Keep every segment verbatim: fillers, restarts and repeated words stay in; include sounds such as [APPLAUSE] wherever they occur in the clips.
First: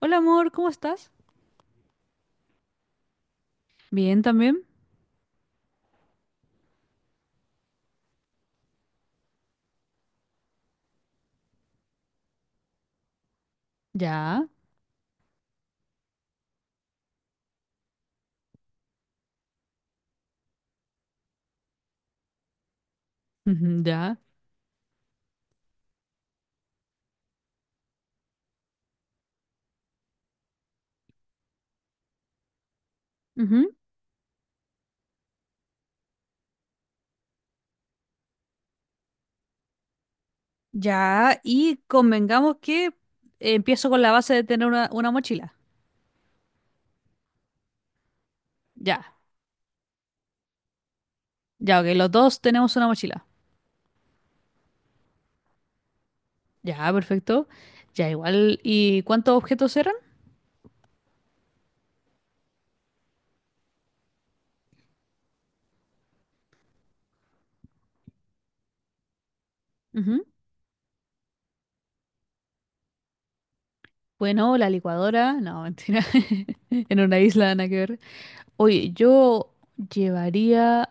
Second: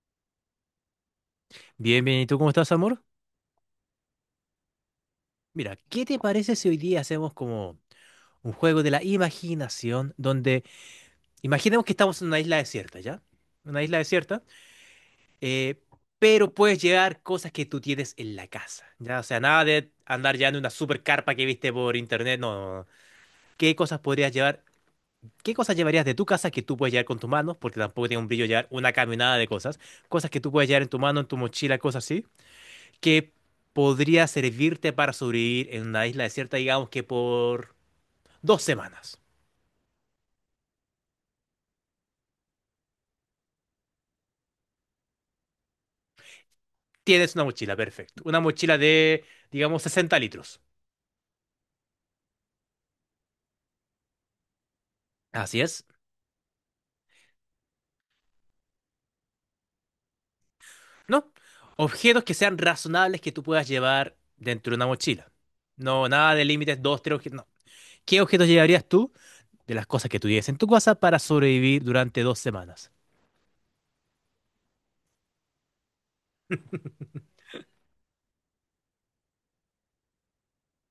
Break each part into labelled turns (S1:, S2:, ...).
S1: Hola, amor, ¿cómo estás?
S2: Bien, bien, ¿y tú cómo estás, amor?
S1: Bien también.
S2: Mira, ¿qué te parece si hoy día hacemos como un juego de la imaginación donde imaginemos que estamos en una isla desierta, ya? Una isla desierta,
S1: Ya.
S2: eh, pero puedes llevar cosas que tú tienes en la casa, ¿ya? O sea, nada de andar llevando una super carpa que viste por internet, no, no, no. ¿Qué
S1: Ujú.
S2: cosas
S1: Ya.
S2: podrías llevar? ¿Qué cosas llevarías de tu casa que tú puedes llevar con tus manos? Porque tampoco tiene un brillo llevar una caminada de cosas. Cosas que tú puedes llevar en tu mano, en tu mochila, cosas así, que
S1: Ujú.
S2: podría servirte para sobrevivir en una isla desierta, digamos que por dos semanas.
S1: Ya, y convengamos que empiezo con la base de tener una, una mochila.
S2: Tienes una mochila, perfecto. Una mochila
S1: Ya,
S2: de, digamos, sesenta litros.
S1: ya, ok, los dos tenemos una mochila.
S2: Así es.
S1: Ya, perfecto. Ya, igual. ¿Y cuántos objetos eran?
S2: No. Objetos que sean razonables que tú puedas llevar dentro de una mochila. No, nada de límites, dos, tres objetos. No. ¿Qué objetos llevarías tú de las cosas que
S1: Ujú.
S2: tuvieras en tu casa para sobrevivir durante dos semanas?
S1: Bueno, la licuadora. No, mentira. [LAUGHS] En una isla, nada que ver. Oye, yo llevaría.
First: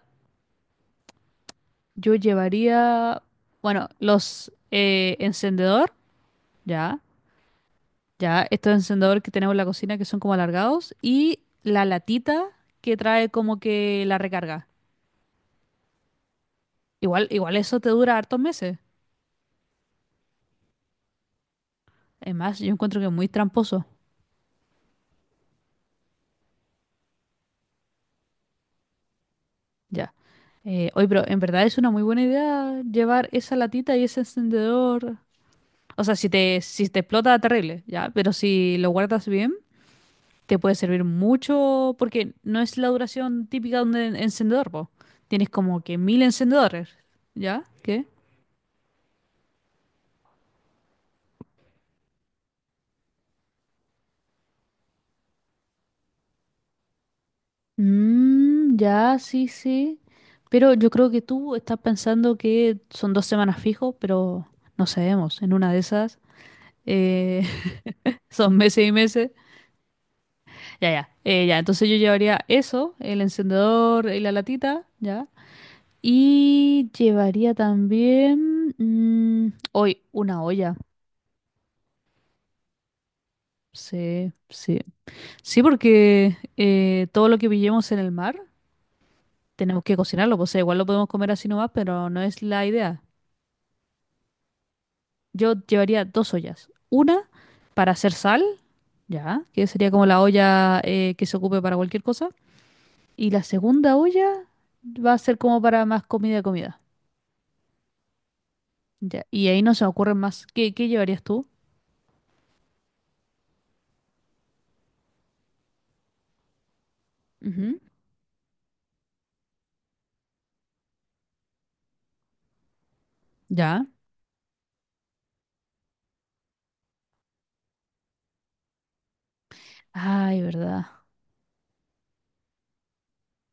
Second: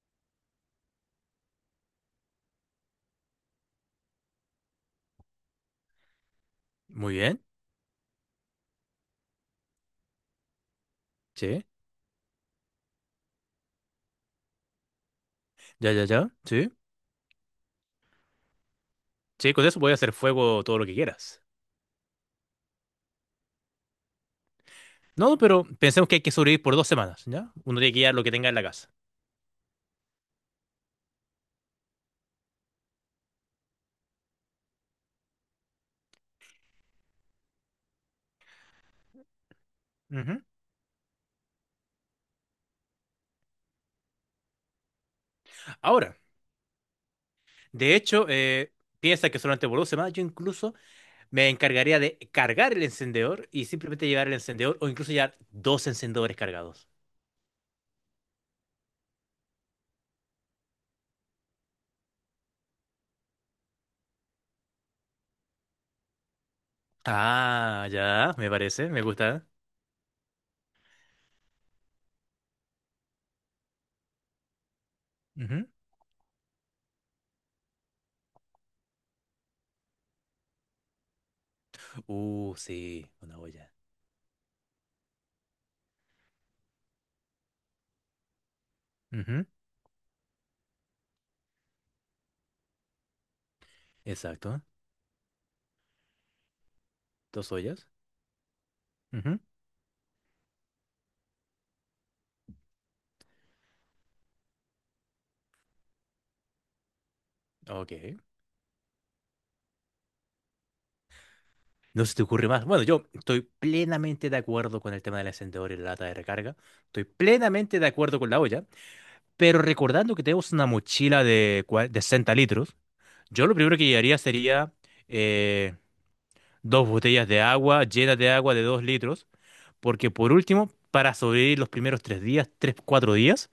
S1: Yo llevaría. Bueno, los eh, encendedor. Ya.
S2: Muy bien.
S1: Ya, estos encendedores que tenemos en la cocina, que son como alargados, y
S2: Sí.
S1: la latita que trae como que la recarga.
S2: Ya, ya, ya. Sí.
S1: Igual, igual eso te dura hartos meses.
S2: Sí, con eso puedes hacer fuego todo lo que quieras.
S1: Es más, yo encuentro que es muy tramposo.
S2: No, pero pensemos que hay que sobrevivir por dos semanas, ¿ya? Uno tiene que llevar lo que tenga en la casa.
S1: Ya. Eh, oye, pero en verdad es una muy buena idea llevar esa latita y ese encendedor. O sea, si te, si te explota, terrible, ya. Pero si lo guardas bien,
S2: Ujú.
S1: te puede servir mucho porque no es la duración típica de un en- encendedor, po. Tienes como que
S2: Ahora,
S1: mil encendedores, ¿ya?
S2: de
S1: ¿Qué?
S2: hecho, eh, piensa que solamente por dos semanas yo incluso me encargaría de cargar el encendedor y simplemente llevar el encendedor o incluso llevar dos encendedores cargados.
S1: Mm, ya, sí, sí. Pero yo creo que tú estás pensando que son dos semanas fijo, pero no sabemos. En una de esas eh,
S2: Ah,
S1: [LAUGHS]
S2: ya, me
S1: son meses
S2: parece,
S1: y
S2: me
S1: meses.
S2: gusta.
S1: Ya, ya. Eh, ya, entonces yo llevaría eso, el encendedor y la latita, ya.
S2: Ujú.
S1: Y llevaría también, mm, hoy una olla.
S2: Uh, sí, una olla.
S1: Sí, sí. Sí, porque eh, todo lo que pillemos en el mar
S2: Ujú.
S1: tenemos que cocinarlo, pues. O sea, igual lo podemos comer así nomás, pero no es la idea.
S2: Exacto,
S1: Yo llevaría dos ollas. Una
S2: dos ollas.
S1: para hacer sal,
S2: Ujú.
S1: ya, que sería como la olla, eh, que se ocupe para cualquier cosa. Y la segunda olla va a ser como para más comida, comida.
S2: Ok.
S1: Ya. Y ahí no se me ocurren más. ¿Qué, qué llevarías tú?
S2: No se te ocurre más. Bueno, yo estoy plenamente de acuerdo con el tema del encendedor y la lata de recarga. Estoy
S1: Ujú.
S2: plenamente de acuerdo con la olla. Pero recordando que tenemos una mochila de, cua- de 60 litros, yo lo primero
S1: Ya.
S2: que llevaría sería eh, dos botellas de agua, llenas de agua de dos litros, porque por
S1: Ay,
S2: último,
S1: verdad.
S2: para sobrevivir los primeros tres días, tres cuatro días,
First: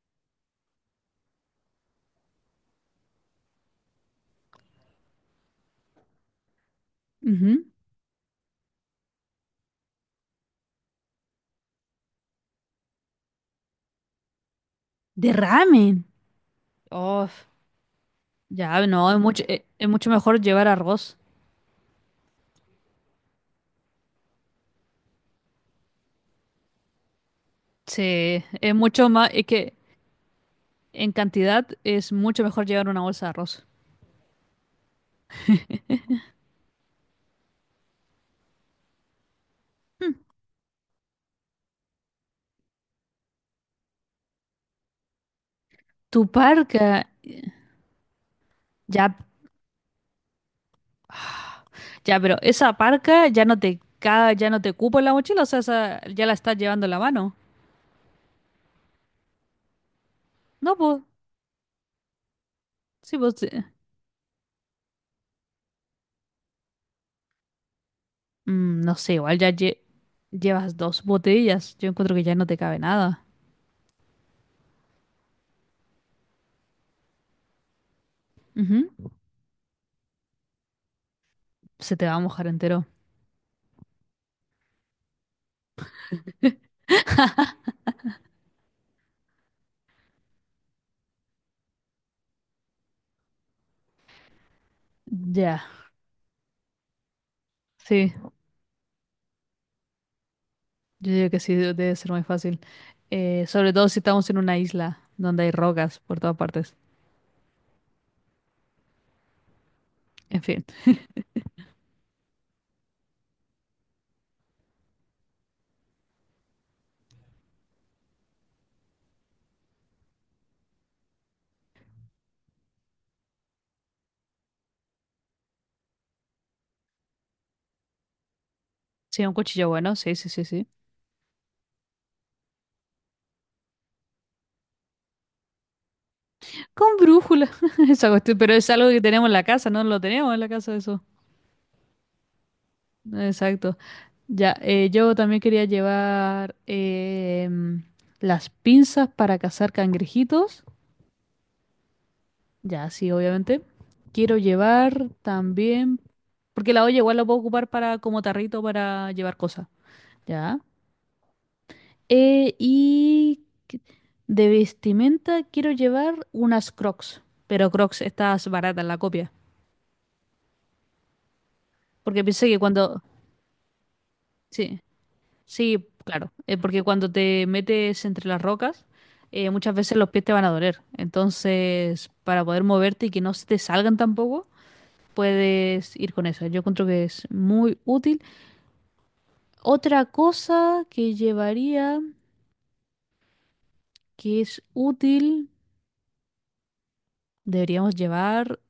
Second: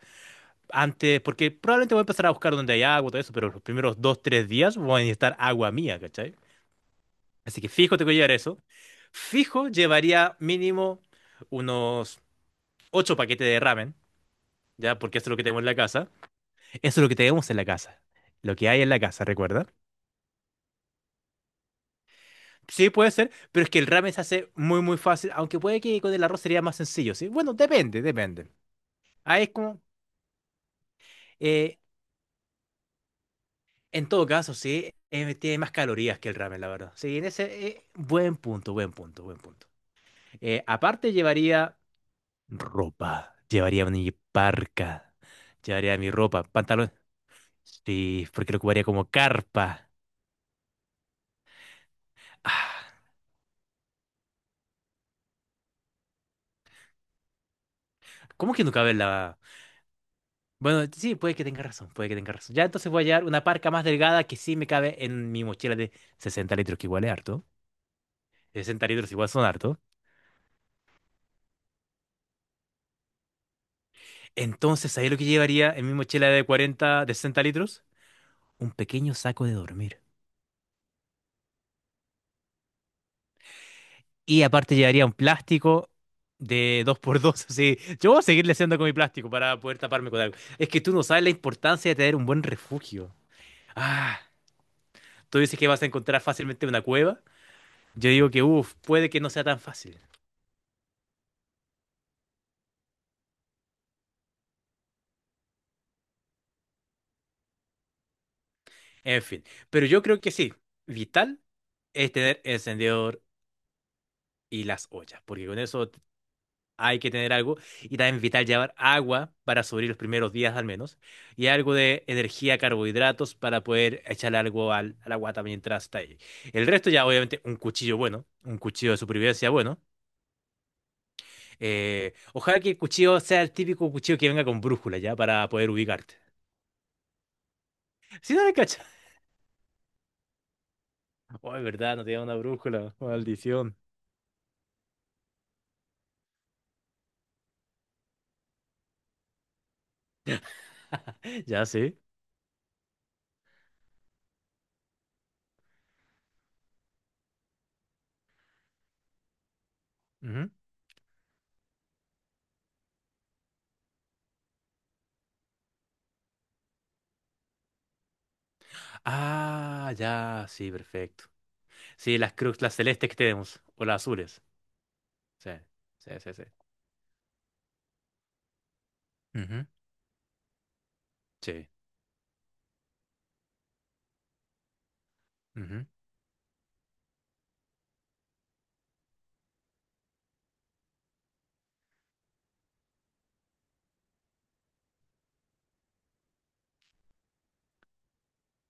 S2: antes, porque probablemente voy a empezar a buscar donde hay agua, todo eso, pero los primeros dos tres días voy a necesitar agua mía, ¿cachai? Así que
S1: Ujú.
S2: fijo tengo que llevar eso. Fijo llevaría mínimo unos ocho paquetes de ramen, ¿ya? Porque eso es
S1: De
S2: lo que tengo en la
S1: ramen.
S2: casa. Eso es lo que
S1: Oh,
S2: tenemos en la casa. Lo que hay
S1: ya,
S2: en la
S1: no, es
S2: casa,
S1: mucho, e-
S2: ¿recuerda?
S1: es, mucho mejor llevar arroz.
S2: Sí, puede ser, pero es que el ramen se hace muy, muy fácil, aunque puede que con el arroz sería más sencillo, ¿sí? Bueno, depende,
S1: Sí,
S2: depende.
S1: es mucho más,
S2: Ahí
S1: es
S2: es
S1: que
S2: como,
S1: en cantidad
S2: eh,
S1: es mucho mejor llevar una bolsa de arroz.
S2: en todo caso, sí, eh, tiene más calorías que el ramen, la verdad. Sí, en ese, eh, buen punto, buen punto, buen punto.
S1: Hmm.
S2: Eh, aparte llevaría ropa, llevaría mi parca, llevaría mi
S1: Tu
S2: ropa, pantalón.
S1: parca,
S2: Sí, porque lo ocuparía como
S1: ya.
S2: carpa.
S1: Ya, pero esa
S2: Ah,
S1: parca ya no te ca- ya no te cupo en la mochila, o sea, esa ya la estás llevando en la mano.
S2: ¿cómo que no cabe en la?
S1: No,
S2: Bueno,
S1: pues,
S2: sí, puede que tenga razón, puede que tenga razón. Ya entonces voy a
S1: sí,
S2: llevar
S1: pues,
S2: una
S1: sí.
S2: parca más delgada que sí me cabe en mi mochila de sesenta litros, que igual es harto.
S1: Mm,
S2: Sesenta
S1: no
S2: litros
S1: sé,
S2: igual
S1: igual
S2: son
S1: ya lle-
S2: harto.
S1: llevas dos botellas. Yo encuentro que ya no te cabe nada.
S2: Entonces, ahí lo que llevaría en mi mochila de cuarenta, de sesenta litros. Un
S1: Ujú.
S2: pequeño saco de dormir.
S1: Se te va a mojar entero.
S2: Y aparte llevaría un plástico de dos por dos. [LAUGHS] Así. Yo voy a seguirle haciendo con mi plástico para poder taparme con algo. Es que tú no sabes la importancia de tener un buen refugio. Ah, tú dices
S1: Ya,
S2: que vas a encontrar fácilmente una cueva. Yo
S1: sí,
S2: digo que, uff, puede que no sea tan fácil.
S1: yo digo que sí, de- debe ser muy fácil. Eh, sobre todo si estamos en una isla donde hay rocas por todas partes.
S2: En fin, pero yo creo que
S1: En
S2: sí,
S1: fin,
S2: vital es tener encendedor y las ollas, porque con eso t- hay que tener algo, y también vital llevar agua para sobrevivir los primeros días al menos y algo de energía, carbohidratos para poder echar algo al, a la guata mientras está ahí. El resto ya obviamente un cuchillo bueno, un cuchillo de
S1: sí, un
S2: supervivencia
S1: cuchillo
S2: bueno.
S1: bueno, sí, sí, sí, sí.
S2: Eh, ojalá que el cuchillo sea el típico cuchillo que venga con brújula ya para poder ubicarte. [LAUGHS]
S1: Con brújula, [LAUGHS] esa
S2: Si
S1: cuestión,
S2: no
S1: pero
S2: le
S1: es
S2: cachas.
S1: algo que tenemos en la casa, no lo tenemos en la casa eso.
S2: Oh, es verdad, no tenía una brújula, maldición.
S1: Exacto. Ya, eh, yo también quería llevar, em, las pinzas para cazar cangrejitos.
S2: Ya, sí.
S1: Ya, sí, obviamente. Quiero llevar también, porque la olla igual la puedo ocupar para como tarrito para llevar cosas. Ya. Eh, y que- de vestimenta quiero llevar unas Crocs, pero Crocs estas baratas, la copia.
S2: Ah, ya, sí, perfecto. Sí,
S1: Porque
S2: las
S1: pensé que
S2: crux, las
S1: cuando.
S2: celestes que tenemos, o las azules.
S1: Sí.
S2: Sí,
S1: Sí,
S2: sí,
S1: claro,
S2: sí, sí.
S1: eh, porque cuando te metes entre las rocas, eh,
S2: Ujú.
S1: muchas veces los pies te van a doler.
S2: Sí.
S1: Entonces, para poder moverte y que no se te salgan tampoco,
S2: Ujú.
S1: puedes ir con eso. Yo encuentro que es muy útil. Otra cosa que llevaría, que es útil, deberíamos llevar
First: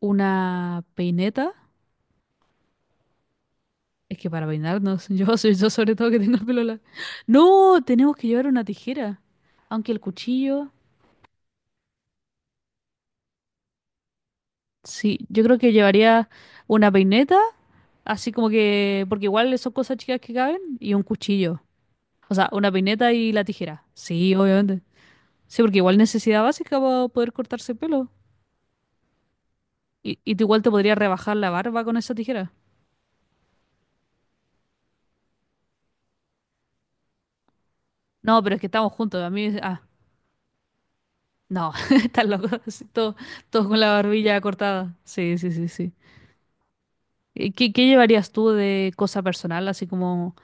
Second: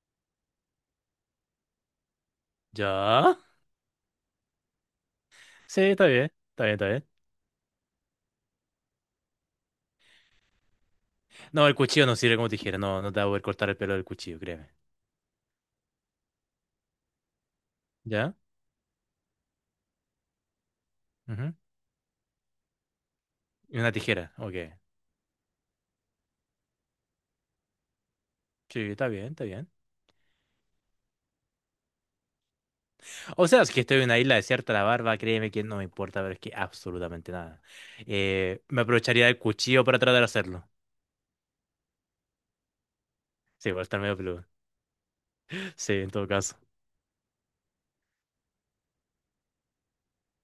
S1: una peineta.
S2: ¿Ya?
S1: Es que para peinarnos, [LAUGHS] yo soy, yo
S2: Sí,
S1: sobre
S2: está
S1: todo que
S2: bien,
S1: tengo el pelo
S2: está bien,
S1: largo.
S2: está bien.
S1: No, tenemos que llevar una tijera. Aunque el cuchillo.
S2: No, el cuchillo no sirve como tijera, no, no te va a poder cortar el pelo del cuchillo, créeme.
S1: Sí, yo creo que llevaría una peineta, así
S2: ¿Ya?
S1: como que, porque igual son cosas chicas que caben, y un
S2: Ujú.
S1: cuchillo. O sea, una peineta y la
S2: Y
S1: tijera.
S2: una tijera,
S1: Sí,
S2: ok.
S1: obviamente. Sí, porque igual necesidad básica para poder cortarse el pelo.
S2: Sí, está bien, está bien.
S1: Y, y tú igual te podrías rebajar la barba con esa tijera.
S2: O sea, si es que estoy en una isla desierta, la barba, créeme que no me importa, pero es que absolutamente nada.
S1: No, pero es
S2: Eh,
S1: que
S2: me
S1: estamos juntos.
S2: aprovecharía
S1: A
S2: del
S1: mí, ah,
S2: cuchillo para tratar de hacerlo.
S1: no, [LAUGHS] estás loco. Así, todo- todos
S2: Sí,
S1: con
S2: va a
S1: la
S2: estar medio
S1: barbilla
S2: peludo.
S1: cortada. Sí, sí, sí, sí.
S2: Sí, en todo caso.
S1: Eh, ¿Qué, qué llevarías tú de cosa personal? Así como,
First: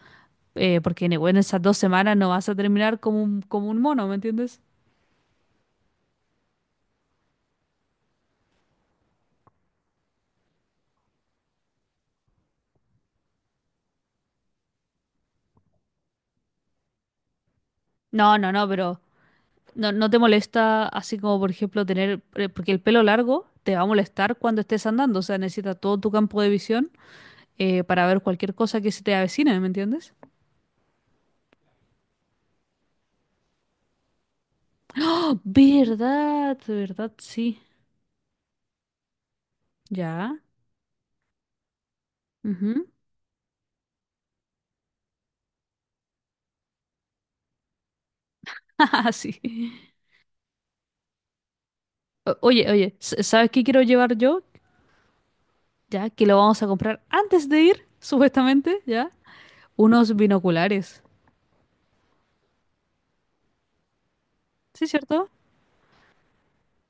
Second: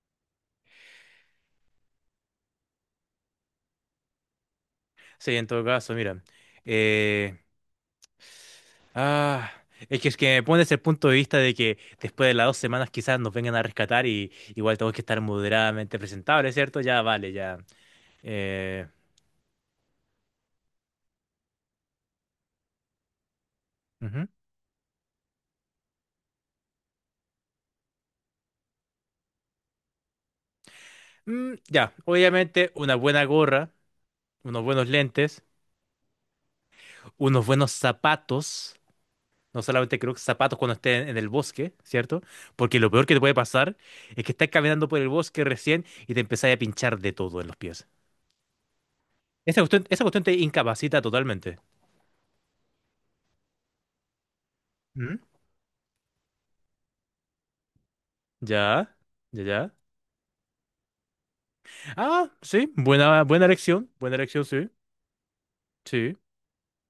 S1: eh, porque bueno, en esas dos semanas no vas a terminar como un, como un mono, ¿me entiendes?
S2: Sí, en todo caso, mira. eh, ah, es que, es que me pones el punto de vista de que después de las dos semanas quizás nos vengan a rescatar y igual tengo que estar moderadamente presentable, ¿cierto? Ya, vale, ya.
S1: No, no, no,
S2: Eh,
S1: pero no, no te molesta así como por ejemplo tener, eh, porque el pelo largo te va a
S2: ujú.
S1: molestar cuando estés andando, o sea, necesitas todo tu campo de visión, eh, para ver cualquier cosa que se te avecine, ¿me entiendes?
S2: Mm, ya, obviamente una buena gorra, unos buenos
S1: ¡Oh,
S2: lentes,
S1: verdad, verdad,
S2: unos
S1: sí,
S2: buenos zapatos. No solamente creo que
S1: ya,
S2: zapatos cuando estés en el bosque, ¿cierto? Porque
S1: ujú!
S2: lo peor que te puede pasar es que estás caminando por el bosque recién y te empezás a pinchar de todo en los pies.
S1: [LAUGHS] Ajá, sí.
S2: Esa cuestión, esa cuestión te incapacita totalmente.
S1: O- Oye, oye, s- ¿sabes qué quiero llevar yo?
S2: Mm.
S1: Ya, que lo vamos a comprar antes de ir, supuestamente,
S2: Ya,
S1: ya,
S2: ya, ya.
S1: unos binoculares,
S2: Ah, sí, buena, buena elección, buena elección, sí,
S1: ¿sí, cierto?
S2: sí.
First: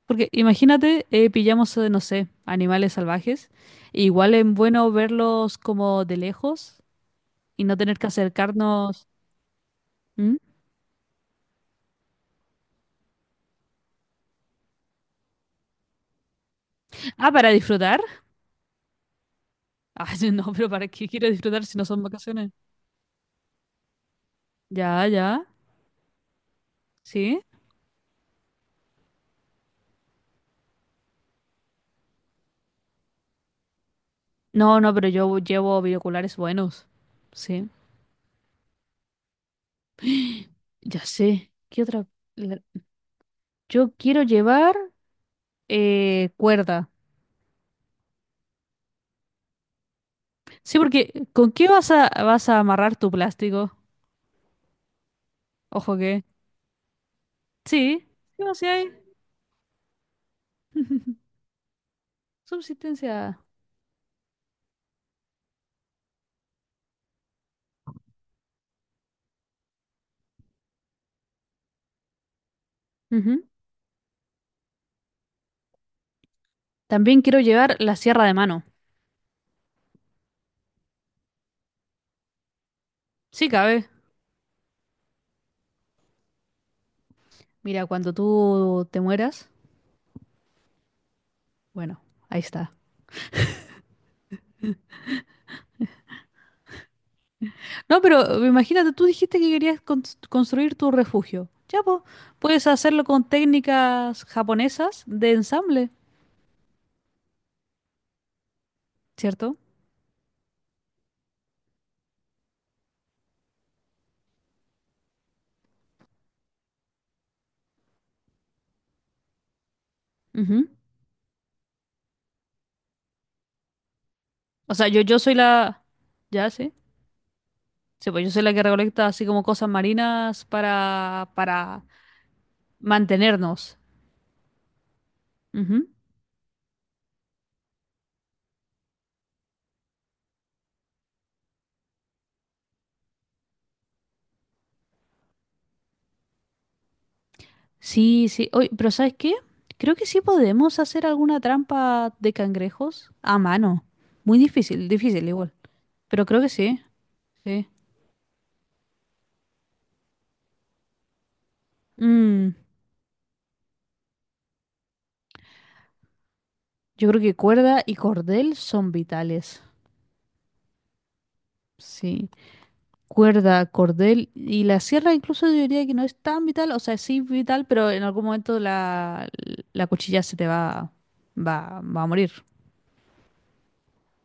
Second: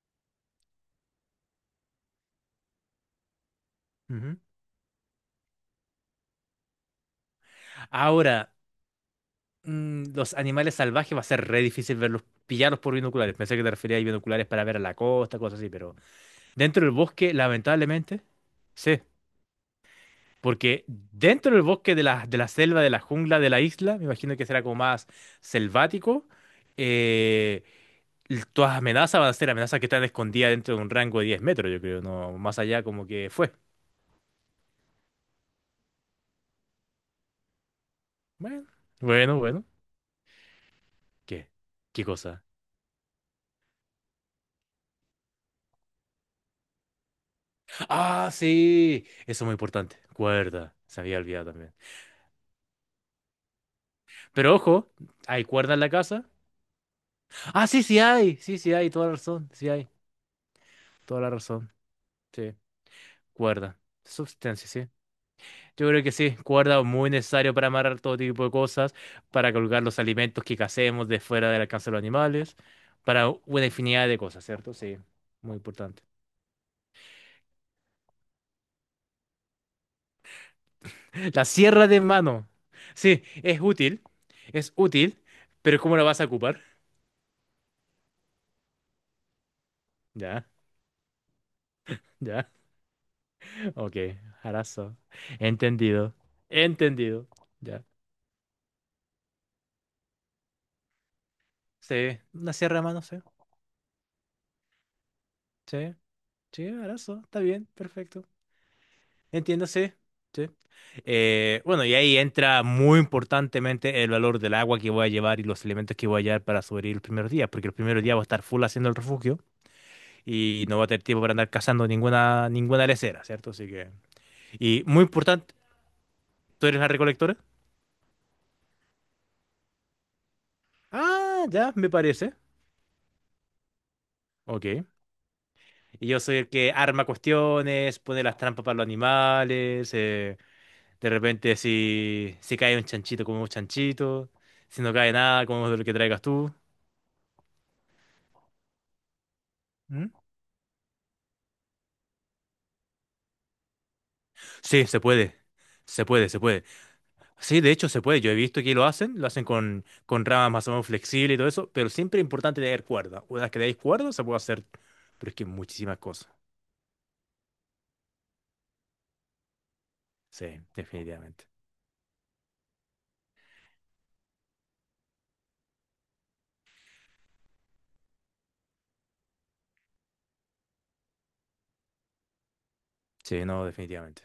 S1: Porque imagínate, eh, pillamos, eh, no sé, animales salvajes, e igual
S2: Ujú.
S1: es bueno verlos como de lejos y no tener que
S2: Ahora,
S1: acercarnos.
S2: mm, los
S1: ¿Mm?
S2: animales salvajes va a ser re difícil verlos, pillarlos por binoculares. Pensé que te referías a binoculares para ver a la costa, cosas así, pero dentro del
S1: Ah,
S2: bosque,
S1: para disfrutar.
S2: lamentablemente, sí.
S1: Ah, [LAUGHS] no, pero
S2: Porque
S1: ¿para qué quiero
S2: dentro del
S1: disfrutar si no
S2: bosque
S1: son
S2: de la, de la
S1: vacaciones?
S2: selva, de la jungla, de la isla, me imagino que será como
S1: Ya,
S2: más
S1: ya,
S2: selvático,
S1: sí.
S2: eh, l- todas las amenazas van a ser amenazas que están escondidas dentro de un rango de diez metros, yo creo, no más allá como que fue.
S1: No, no, pero yo llevo binoculares buenos. Sí,
S2: Bueno, bueno, bueno.
S1: ya
S2: ¿Qué?
S1: sé. ¿Qué
S2: ¿Qué
S1: otra?
S2: cosa?
S1: la- Yo quiero llevar, eh, cuerda.
S2: Ah, sí. Eso es muy importante. Cuerda.
S1: Sí,
S2: Se había
S1: porque ¿con
S2: olvidado
S1: qué
S2: también.
S1: vas a, vas a amarrar tu plástico?
S2: Pero ojo, ¿hay cuerda en la
S1: Ojo que.
S2: casa? Ah, sí, sí
S1: Sí,
S2: hay.
S1: ¿qué
S2: Sí,
S1: vas a?
S2: sí hay. Toda la razón. Sí hay. Toda
S1: [LAUGHS]
S2: la razón. Sí.
S1: Subsistencia.
S2: Cuerda. Substancia, sí. Yo creo que sí. Cuerda muy necesario para amarrar todo tipo de cosas, para colgar los alimentos que cacemos de fuera del alcance de los animales, para
S1: Ujú.
S2: una infinidad de cosas, ¿cierto? Sí. Muy importante.
S1: También quiero llevar la sierra de mano.
S2: La sierra de mano. Sí,
S1: Sí,
S2: es
S1: cabe.
S2: útil. Es útil. Pero ¿cómo la vas a ocupar?
S1: Mira, cuando tú te mueras,
S2: Ya,
S1: bueno, ahí
S2: ya.
S1: está.
S2: Ok, harazo. Entendido. Entendido. Ya.
S1: No, pero eh, imagínate, tú dijiste que querías cons- construir tu refugio. Ya, pues,
S2: Sí, una
S1: puedes
S2: sierra de mano,
S1: hacerlo
S2: sí.
S1: con técnicas japonesas de ensamble,
S2: Sí, sí, harazo. Está bien, perfecto.
S1: ¿cierto?
S2: Entiendo, sí. Sí. Eh, bueno, y ahí entra muy importantemente el valor del agua que voy a llevar y los elementos que voy a llevar para sobrevivir los primeros días, porque los primeros días voy a estar full haciendo el refugio y
S1: Ujú.
S2: no voy a tener tiempo para andar cazando ninguna, ninguna lesera, ¿cierto? Así que.
S1: O
S2: Y
S1: sea, yo,
S2: muy
S1: yo soy
S2: importante,
S1: la. Ya,
S2: ¿tú
S1: sí.
S2: eres la recolectora?
S1: Sí, pues yo soy la que recolecta así como cosas marinas para,
S2: Ah, ya,
S1: para
S2: me parece.
S1: mantenernos.
S2: Ok.
S1: Ujú.
S2: Y yo soy el que arma cuestiones, pone las trampas para los animales. eh, de repente, si, si cae un chanchito, comemos chanchito. Si no cae nada, comemos lo que traigas tú.
S1: Sí, sí. Oye, pero ¿sabes qué? Creo que
S2: ¿Mm?
S1: sí podemos hacer alguna trampa de cangrejos a mano. Muy
S2: Sí,
S1: difícil,
S2: se
S1: difícil
S2: puede.
S1: igual.
S2: Se
S1: Pero
S2: puede, se
S1: creo que
S2: puede.
S1: sí,
S2: Sí,
S1: sí.
S2: de hecho, se puede. Yo he visto que lo hacen. Lo hacen con, con ramas más o menos flexibles y todo eso. Pero siempre es
S1: Mm,
S2: importante tener cuerda. Una vez que tenéis cuerda, se puede hacer. Pero es que muchísimas cosas.
S1: yo creo que cuerda y cordel son vitales.
S2: Sí, definitivamente.
S1: Sí. Cuerda, cordel y la sierra incluso yo diría que no es tan vital. O sea, sí vital, pero en algún momento la, la cuchilla se te va, va, va a morir.
S2: Sí, no, definitivamente.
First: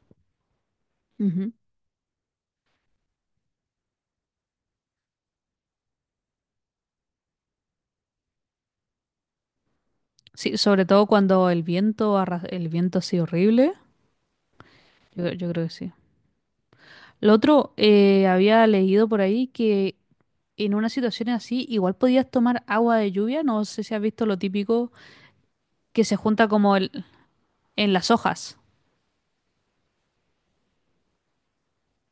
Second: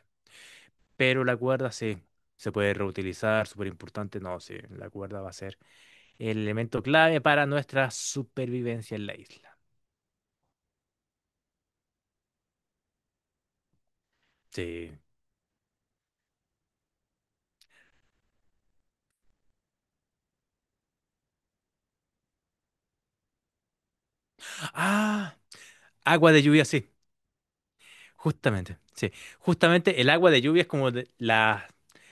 S2: Pero la
S1: Ujú.
S2: cuerda sí, se puede reutilizar, súper importante. No, sí, la cuerda va a ser el elemento clave para nuestra supervivencia en la isla.
S1: Sí, sobre todo cuando el viento, arra- el viento así horrible.
S2: Sí.
S1: Yo, yo creo que sí. Lo otro, eh, había leído por ahí que en una situación así igual podías tomar agua de lluvia. No sé si has visto lo típico
S2: Ah,
S1: que se
S2: agua de
S1: junta,
S2: lluvia,
S1: como
S2: sí.
S1: el, en las hojas.
S2: Justamente, sí. Justamente el agua de lluvia es como de- la,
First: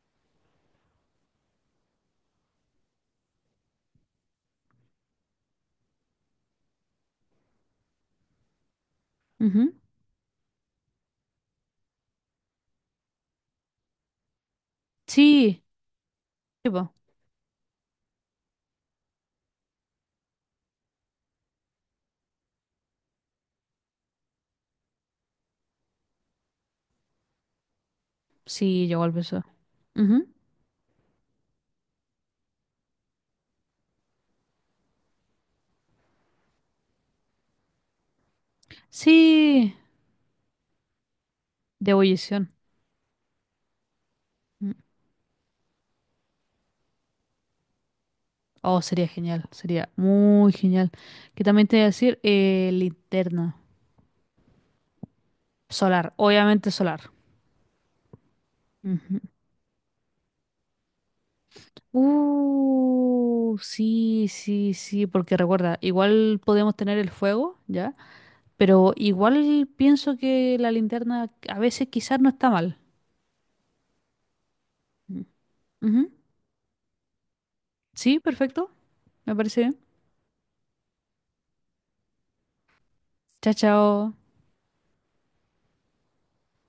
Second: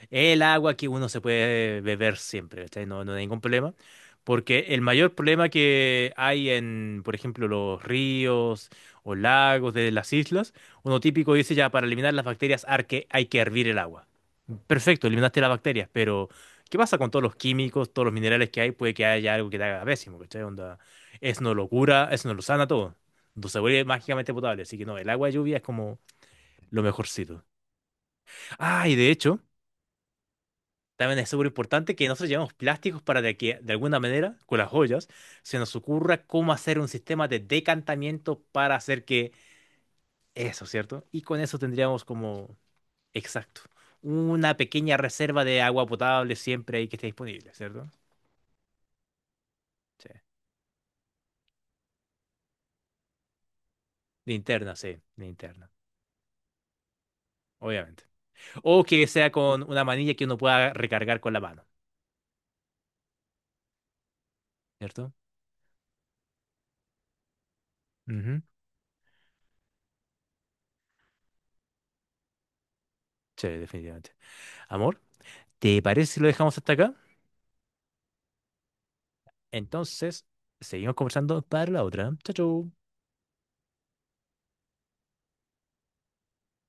S2: el agua que uno se puede beber siempre, ¿cachai? No, no hay ningún problema. Porque el mayor problema que hay en, por ejemplo, los ríos o
S1: Ujú.
S2: lagos de las islas, uno típico dice ya, para eliminar las bacterias hay que, hay que hervir el agua. Perfecto, eliminaste las
S1: Sí,
S2: bacterias, pero
S1: sí,
S2: ¿qué
S1: po.
S2: pasa con todos los químicos, todos los minerales que hay? Puede que haya algo que te haga pésimo, ¿cachai? Onda, eso no lo cura, eso no lo sana todo. No se vuelve mágicamente potable. Así que no, el agua de lluvia es como lo mejorcito.
S1: Sí,
S2: Ah, y
S1: llegó
S2: de
S1: al
S2: hecho,
S1: beso. Ujú.
S2: también es súper importante que nosotros llevemos plásticos para de que, de alguna manera, con las joyas, se nos ocurra cómo hacer un sistema de decantamiento para hacer que
S1: Sí,
S2: eso, ¿cierto? Y con eso
S1: de
S2: tendríamos
S1: ebullición.
S2: como, exacto, una
S1: Mm.
S2: pequeña reserva de agua potable siempre ahí que esté disponible, ¿cierto?
S1: Oh, sería genial, sería
S2: Sí.
S1: muy genial. Que también te voy a decir, eh, linterna
S2: Linterna, sí, linterna,
S1: solar, obviamente solar.
S2: obviamente. O que
S1: Ujú.
S2: sea con una manilla que uno pueda recargar con la mano,
S1: Uh, sí, sí, sí,
S2: ¿cierto?
S1: porque recuerda, igual podemos tener el fuego, ¿ya?
S2: Ujú.
S1: Pero igual pienso que la linterna a veces quizás no está mal.
S2: Sí, definitivamente. Amor,
S1: Mm.
S2: ¿te
S1: Ujú.
S2: parece si lo dejamos hasta acá?
S1: Sí, perfecto, me parece bien.
S2: Entonces, seguimos conversando para la otra. Chau, chau.
S1: Chao, chao.